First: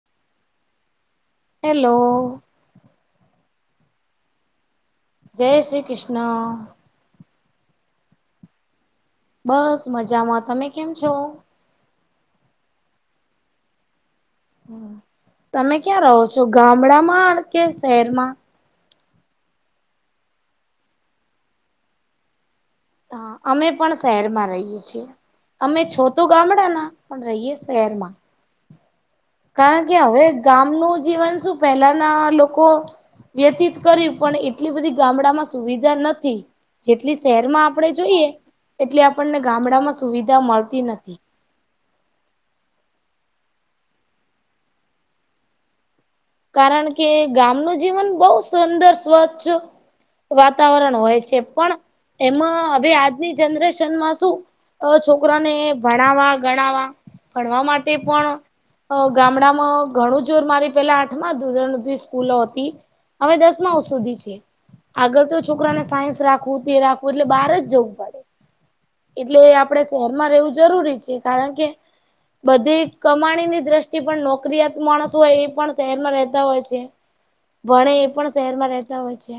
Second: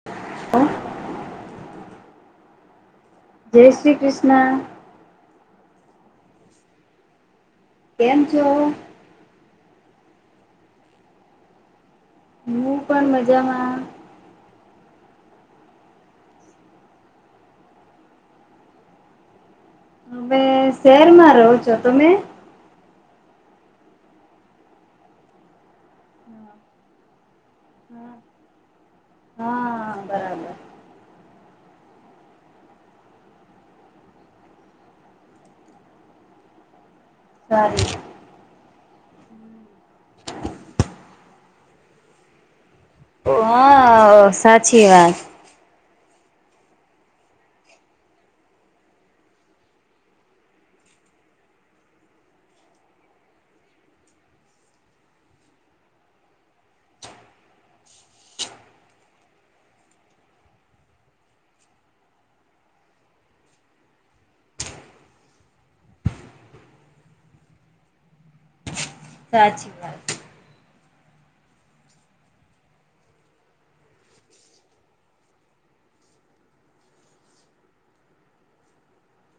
[unintelligible] Hello જય શ્રી કૃષ્ન જય શ્રી કૃષ્ન કેમ છો? બસ મજામાં, તમે કેમ છો? હું પણ મજામાં. તમે ક્યાં રહો છો? ગામડામાં કે શહેરમાં? અમે શહેરમાં રહો છો. તમે? હા, અમે પણ શહેરમાં રહીએ છીએ. અમે છો તો ગામડાના પણ રહીએ શહેરમાં કારણ હા કે, હવે બરાબર ગામનું જીવન શું પહેલાના લોકો વ્યતીત કર્યું પણ એટલી બધી ગામડામાં સુવિધા નતી. જેટલી શહેરમાં સારી આપણે જોઈએ એટલી આપણને ગામડામાં સુવિધા મળતી નથી. અ હા અ સાચી વાત. કારણ કે, ગામનું જીવન બહુ સુંદર, સ્વચ્છ વાતાવરણ હોય છે પણ એમાં હવે આજની જનરેશનમાં શું હવે છોકરાને ભણાવવા, ગણાવવા ભણવા માટે પણ અ ગામડામાં ઘણું જોર મારી પેલા આ ઠમાં ધોરણથી સ્કૂલો હતી હવે દસમાઓ સુધી છે. આગળ તો છોકરાને સાયન્સ રાખવું તે રાખવું એટલે બહાર જ જવું પડે. એટલે સાચી આપણેે વાત શહેરમાં રહેવું જરૂરી છે. કારણ કે બધી કમાણીની દ્રષ્ટિ પણ નોકરીયાત માણસ હોય એ પણ શહેરમાં રહેતા હોય છે, ભણે એ પણ શહેરમાં રહેતા હોય છે.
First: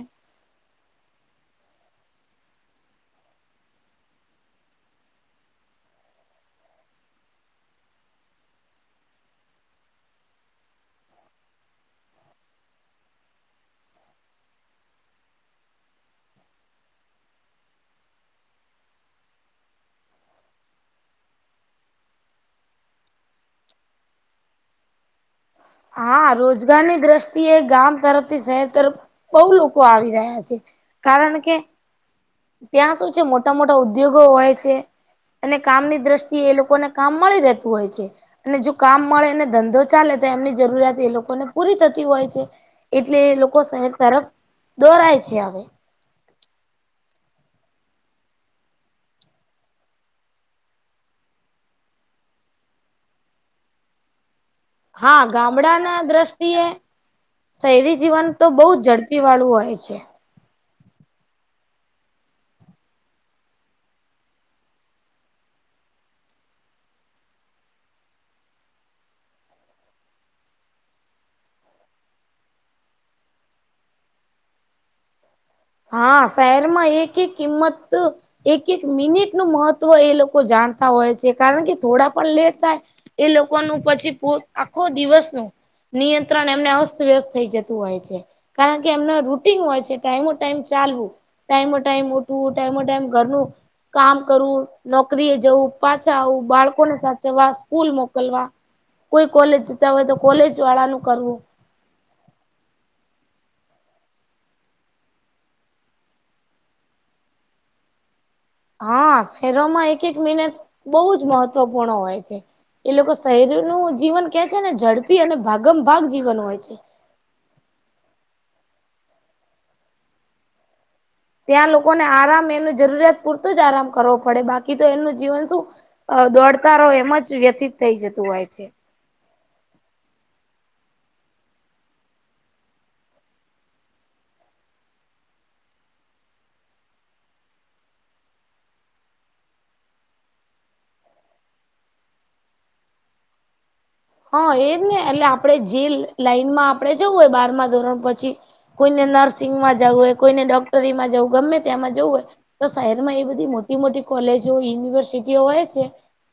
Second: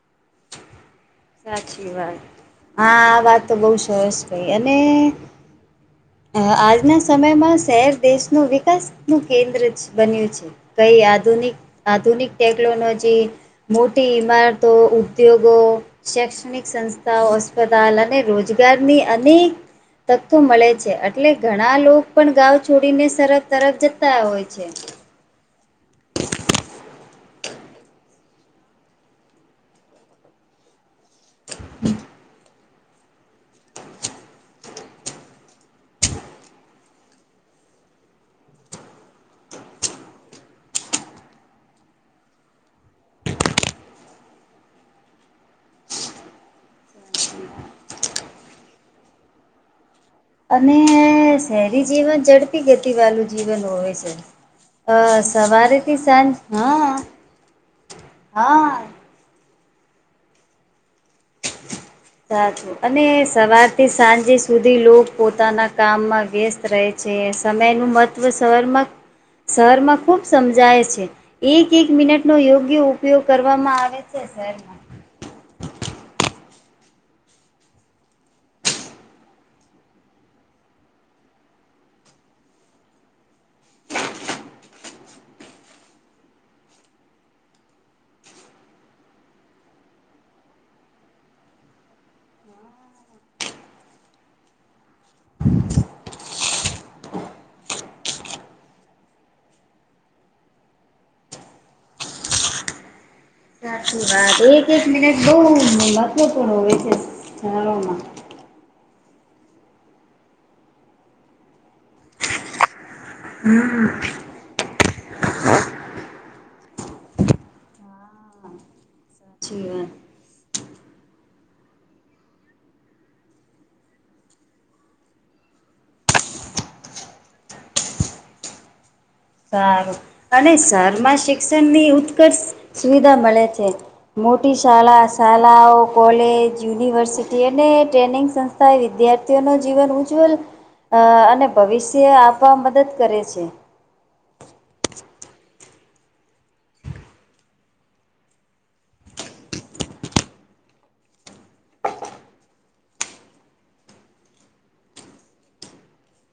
સાચી વાત, આ વાત તો બહુ ભાઈ અને આજના સમયમાં શહેર દેશનું વિકાસનું કેન્દ્ર જ બન્યું છે. આધુનિક ટેકનોલોજી મોટી ઈમારતો, ઉદ્યોગો શૈક્ષણિક સંસ્થાઓ અસ્પતાલ અને અનેક તત્થો એટલે ઘણા લોકો પણ છોડીને, સરફ તરફ જતા હોય છે. હા, રોજગારની દ્રષ્ટિએ ગામ તરફ થી શહેર તરફ બૌ લોકો આવી રહ્યા છે. કારણ કે ત્યાં શું છે? મોટા-મોટા ઉદ્યોગો હોય છે. અને કામની દ્રષ્ટિએ, એ લોકોને કામ મળી રહેતું હોય છે. અને જો કામ મળે ને, ધંધો ચાલે તો, એમની જરૂરિયાત એ લોકોને પૂરી થતી હોય છે. એટલે લોકો શહેર તરફ દોરાય છે હવે. અને શહેરી જીવન વાળું જીવન હોય છે. અ હા, ગામડા સવારેથી ના સાંજ દ્રષ્ટિએ હા શહેરી જીવન તો બહુ હા ઝડપી પીવાળું સા અને સવાર થી સાંજે સુધી લોકો પોતાના કામમાં વ્યસ્ત રહે. જે સમયનું મહત્ત્વ શેરમાં શહેરમાં ખૂબ સમજાય છે. એક મિનટ નો યોગ્ય ઉપયોગ કરવામાં આવે છે. હા, શહેરમાં એક-એક કિંમત એક-એક મિનિટ નું મહત્ત્વ, એ લોકો જાણતા હોય છે, કારણ કે થોડા પણ લેટ થાય. એ લોકો નું પછી આખો દિવસ ન નિયંત્રણ એમને અસ્તવ્યસ્ત થઈ જતું હોય છે, કારણ કે એમના રૂટીન હોય છે, ટાઈમો ટાઈમે ચાલવું, ટાઈમ-ટાઈમ ઉઠવું, ટાઈમો ટાઈમ ઘરનું કામ કરવું. નોકરી એ જવું પાછા આવું, બાળકોને સાચવા સ્કૂલ મોકલવા. કોઈ કોલેજ જતા હોય તો, કોલેજ વાળા નું કરવું. સાચી વાત, એક એક મિનિટ બહુ મહત્વપૂર્ણ હોય છે, જાણવામાં હા, શહેરોમાં એક એક મિનત બહુ જ મહત્વપૂર્ણ હોય છે, એ લોકો શરીરનું જીવન કે છે ને, ઝડપી અને ભાગમ ભાગ જીવન હોય છે. શવા ત્યાં લોકોને આરામ એનું જરૂરિયાત પૂરતો જ આરામ કરવો પડે, બાકી તો એનું જીવન શું? અ દોડતાારો એમ જ વ્યથિત થઈ જતું હોય છે. સારું અને શેરમાં શિક્ષણની ઉત્કર્ષ સુવિધા મળે છે. મોટી શાળા-શાળાઓ કોલેજ યુનિવર્સિટી અને ટ્રેનિંગ વિદ્યાર્થીઓ નું જીવન ઉજ્જ્વલ અ અને ભવિષ્ય આપવા મદદ કરે છે. હા, એજ ને, એટલે આપણે લાઈનમાં આપણે હોય, બારમા ધોરણ પછી. કોઈને નર્સિંગમાં જવું હોય, કોઈને ડોક્ટરીમાં જવું ગમે, ત્યાં માં જવું હોય. તો શહેર માં એ બધી મોટી-મોટી કોલેજો યુનિવર્સિટીઓ હોય છે.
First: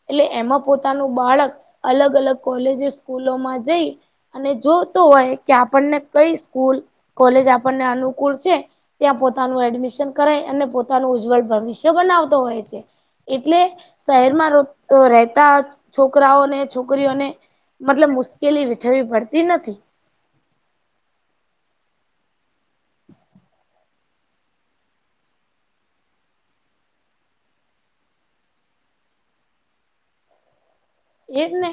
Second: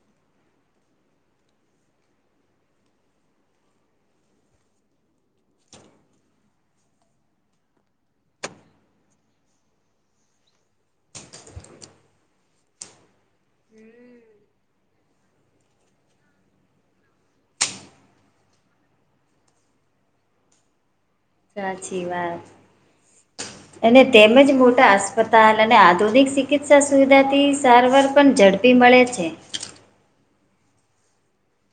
એટલે એમાં પોતાનું બાળક અલગ-અલગ કોલેજ સ્કૂલોમાં જઈ. અને જોતો હોય કે, આપણને કઈ સ્કૂલ કોલેજ આપણને અનુકૂળ છે. ત્યાં પોતાનું એડમિશન કરાય, અને પોતાનું ઉજ્જવલ ભવિષ્ય બનાવતો હોય છે. એટલે શહેરમાં રહેતા, છોકરાઓને, છોકરીઓને મતલબ, મુશ્કેલી વઠવી પડતી નથી. સાચી વાત. હ. અને તેમજ મોટા અસ્પતાલ અને ચિકિત્સા સુવિધાથી પણ ઝડપ મળે છે. એજ ને,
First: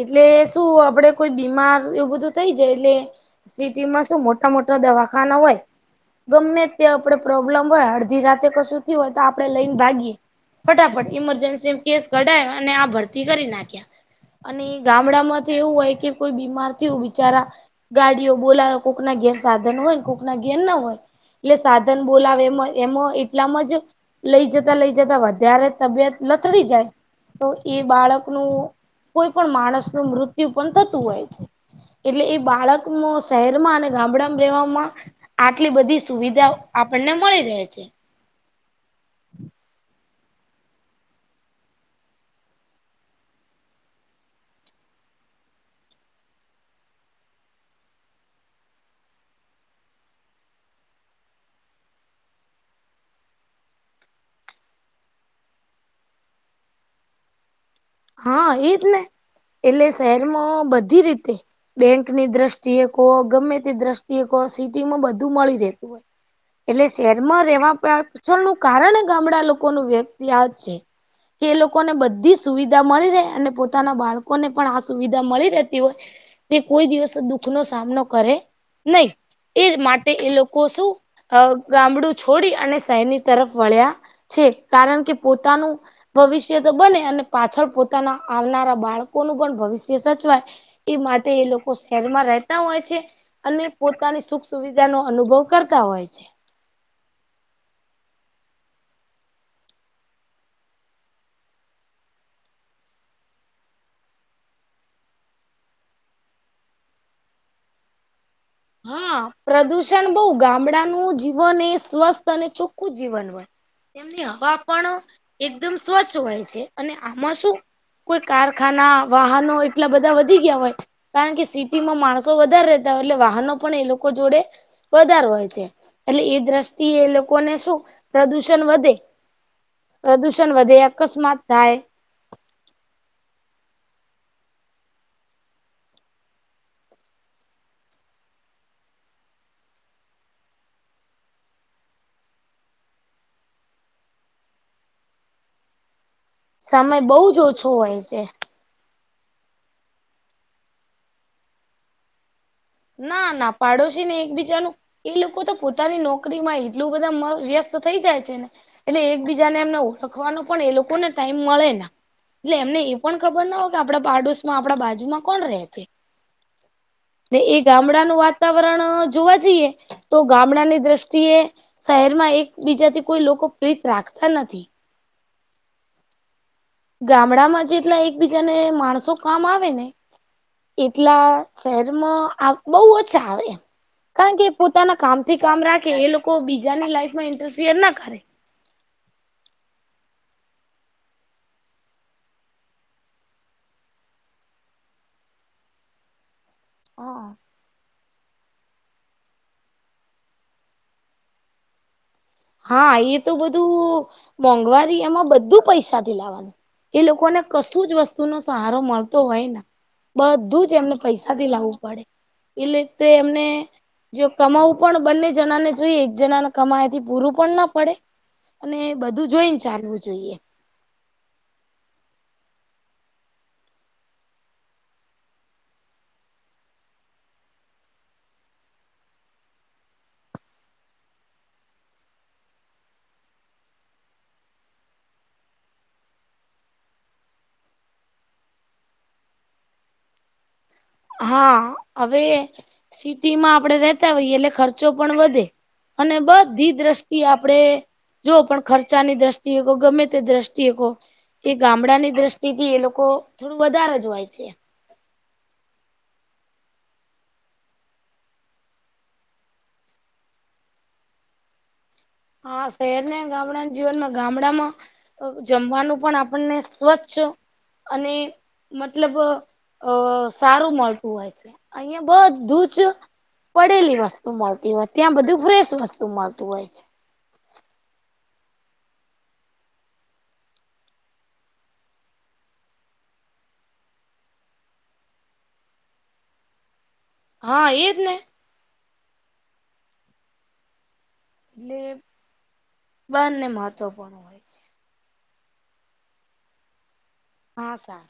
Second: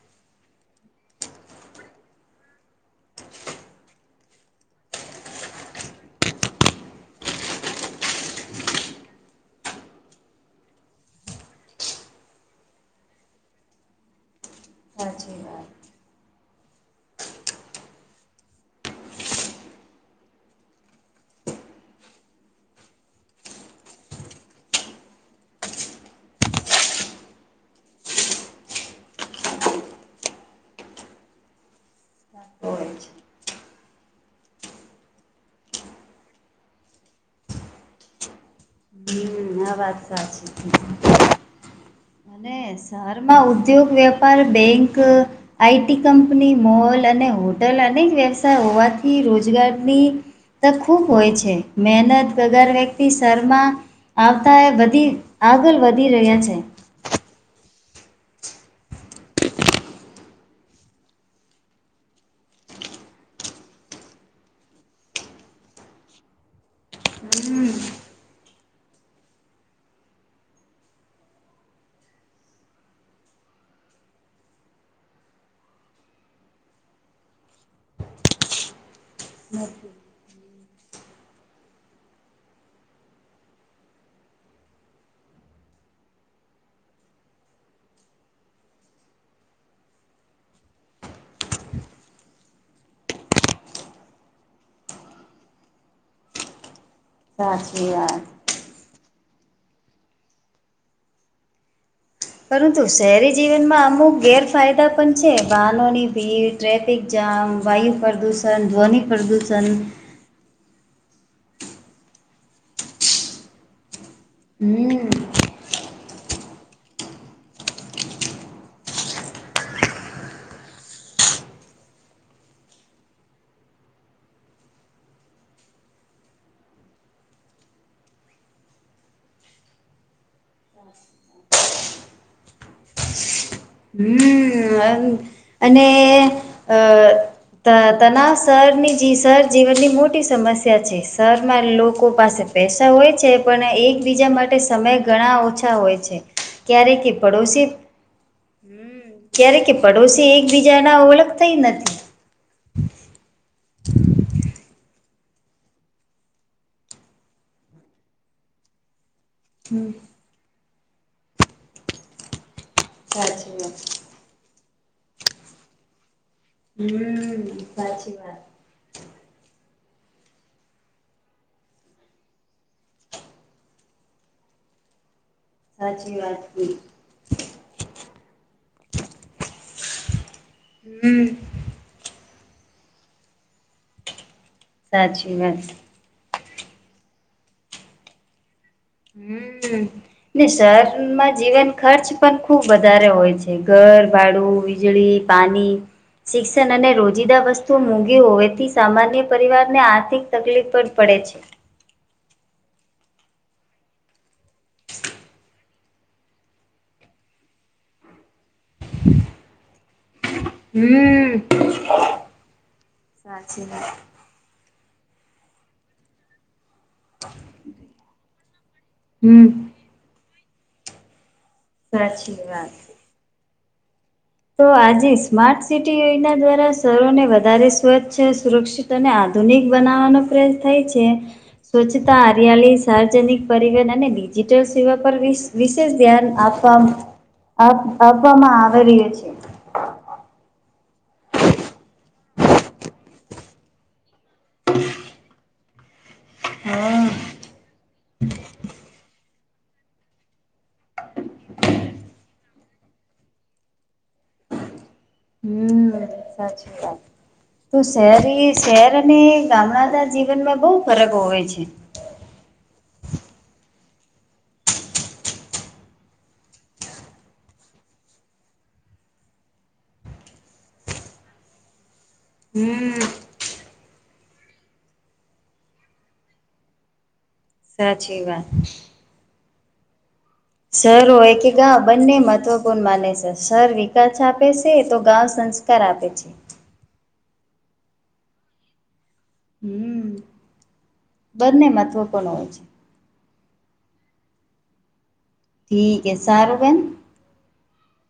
એટલે શું આપડે કોઈ બીમાર એવું બધું થઈ જાય એટલે. સિટી માં શું મોટા-મોટા દવાખાના હોય. ગમે ત્યાં આપડે પ્રોબ્લેમ હોય, અડધી રાતે કશું થી હોય તો, આપડે લઈને ભાગીએ. ફટાફટ ઈમરજન્સી કેસ કઢાયો, અને આ ભરતી કરી નાખ્યા. અને સાચી માંથી વાત એવું હોય કે, કોઈ થયું બિચારા. ગાડીઓ બોલા, કોઈકના ઘેર સાધન હોય ને, કોઈકના ઘેર ના હોય. એટલે સાધન બોલાવે, એમાં એમાં એટલામ જ. લઈ જતા, લઈ જતા વધારે, તબિયત લથડી જાય તો. એ બાળકનું કોઈ પણ માણસ નું મૃત્યુ પણ થતું હોય છે. એટલે એ હોય છે. બાળકમાં શહેરમાં અને ગામડામાં રહેેવામાં. આટલી બધી સુવિધાઓ આપણને મળી રહે છે. [unintelligible] એ વાત સાચી છે. શહેર માં ઉદ્યોગ, વેપાર, બેંક આઈટી કંપની, મોલ અને હોટલ અનેક વ્યવસાય હોવાથી રોજગારની તો ખૂબ હોય છે, મહેનત વગર વ્યક્તિ શેરમાં આવતા, એ વધી આગળ વધી રહ્યા છે. હા, એજ ને, એટલે શહેરમાં બધી રીતે. બેંકની દ્રષ્ટિએ કહો, ગમે તે દ્રષ્ટિએ કોહો, સિટી માં બધું મળી રહે. એટલે શહેરમાં રહેવા પાછળ નું કારણ ગામડા લોકોનું વ્યક્ત છે. એ લોકો ને બધી સુવિધા મળી રહે, અને પોતાના બાળકો ને પણ આ સુવિધા મળી રહેતી હોય. તે કોઈ દિવસ દુઃખ નો સામનો કરે નહી. એ માટે એ લોકો શું ગામડું છોડી, અને શહેરની તરફ વળ્યા. છે. કારણ કે, પોતાનું ભવિષ્ય તો બને અને પાછળ પોતાના આવનારા બાળકોનું પણ ભવિષ્ય સચવાય. એ માટે એ લોકો શહેરમાં રહેતા હોય છે. અને પોતાની સુખ સુવિધા નો અનુભવ કરતા હોય છે. સાચી વાત. પરંતુ શહેરી જીવનમાં અમુક ગેરફાયદા પણ છે, વાહનોની ભીડ. જામ, વાયુ. ધ્વનિ હા, પ્રદૂષણ પ્રદુષણ બહુ, ગામડાનું સ્વસ્થ અને ચોખ્ખું જીવન હોય, એની હવા પણ હમ એકદમ હોય છે, અને આમાં કોઈ કારખાના, વાહનો એટલા બધા વધી ગયા હોય. કારણ કે, સિટી માં માણસો વધારે રહેતા હોય, એટલે વાહનો પણ એ લોકો જોડે. વધાર હોય છે, એટલે એ દ્રષ્ટિએ એ લોકોને શું પ્રદુષણ વધે. પ્રદુષણ વધે, અકસ્માત થાય. હમ, અને ત તના શહેરની જ સરર જીવનની મોટી સમસ્યા છે, શરમાં લોકો પાસે. પૈસા હોય, પણ માટે સમય ઘણા ઓછા હોય છે. ક્યારે કે પડોશી. હોઈ છે. ક્યારે કે, પડોશી એકબીજા ના ઓળખ થઈ નથી. ના, ના પાડોશી ને એક બીજા નું એ લોકો તો પોતાની નોકરીમાં એટલું બધા વ્યસ્ત થઈ જાય છે. એટલે એકબીજા ને, એમને ઓળખવાનો પણ એ લોકોને ટાઈમ મળેને. એટલે એમને એ પણ ખબર સાચી ના હોય કે, વાત આપડા પાડોશ માં આપડા બાજુમાં કોણ રહે છે. હમ, સાચી વાત. વાવરણ જોવા જઈએ. તો ગામડાની દ્રષ્ટિએ શહેર માં એકબીજાથી કોઈ લોકો પ્રીત રાખતા નથી. સાચી વાત છે. ગામડામાં જેટલા એકબીજાને માણસો કામ આવે ને હમ એટલા શહેરમાં બહુ ઓછા આવે, કારણ કે પોતાના સાચી કામથી વાત કામ રાખે એ લોકો. કોઈ બીજાની લાઈફમાં ઇન્ટરફિયર ના કરે. હમ. ને શરમાં જીવન ખર્ચ પણ ખુબ વધારે હોય છે, ઘર ભાડું, વીજળી પાની શિક્ષણ અને હા. રોજીદા વસ્તુ. મોંધી હોવેથી સામાન્ય પરિવાર ને, આર્થિક તકલીફ પણ પડે છે. હા, એ તો બધું મોંઘવારી એમાં બધું પૈસા થી લાવવાનું. એ લોકોને કશું જ વસ્તુનો સહારો મળતો હોય ને. બધું જ એમને હમ પૈસાથી લાવું પડે, એટલે તે એમને સાચી વાત જો કમાવું પણ બંને જણાને જોઈએ, એક જણાને કમાયથી. પૂરું પણ ના પડે, અને બધું હમ જોઈને ચાલવું જોઈએ. [unintelligible] તો આજે સ્માર્ટ સિટી યોજના દ્વારા શરોને વધારે સ્વચ્છ, સુરક્ષિત તને આધુનિક બનાવવાનો પ્રયસ થાય છે. સ્વચ્છતા, હરિયાળી, સાર્વજનિક પરિવહન અને ડિજિટલ સેવા પર વિસ વિશેષ ધ્યાન આપવા આપ આપવામાં આવે રહ્યું છે. હા, હવે સિટીમાં આપણેે રેતા હોઈએ, એટલે ખર્ચો પણ વધે. અને બધી હા. દ્રષ્ટિ આપડે જો પણ ખર્ચાની દ્રષ્ટિએ ગમે તે દ્રષ્ટિએ કો એ ગામડા ની દ્રષ્ટિથી એ લોકો થોડું વધારે જ હોય છે. હમ્મ, સાચી વાત. તો શહેરી-શહેર અને ગામડાના જીવનમાં બહુ ફરક હોય છે. હા, શહેર ને ગામડાના જીવનમાં ગામડામાં. જમવાનું પણ આપણને સ્વચ્છ અને મતલબ અ સારું મળતું હોય છે, અહિયાં બ બું જ હમ્મ, પડેલી વસ્તુ મળતી હોય, ત્યાં બધું ફ્રેશ વસ્તુ મળતું હોય છે. સાચી વાત. સર હોય કે, ગા બંને મહત્વપૂર્ણ માને છે, સર વિકાસ આપે છે, તો ગાં સ કરી આપે છે. હા, એજ ને. હમ, બધાને મહત્વપૂર્ણ હોય છે. બંધા ને મહત્વપૂર્ણ. હોય છે. ઠીક સારબન. હા સાર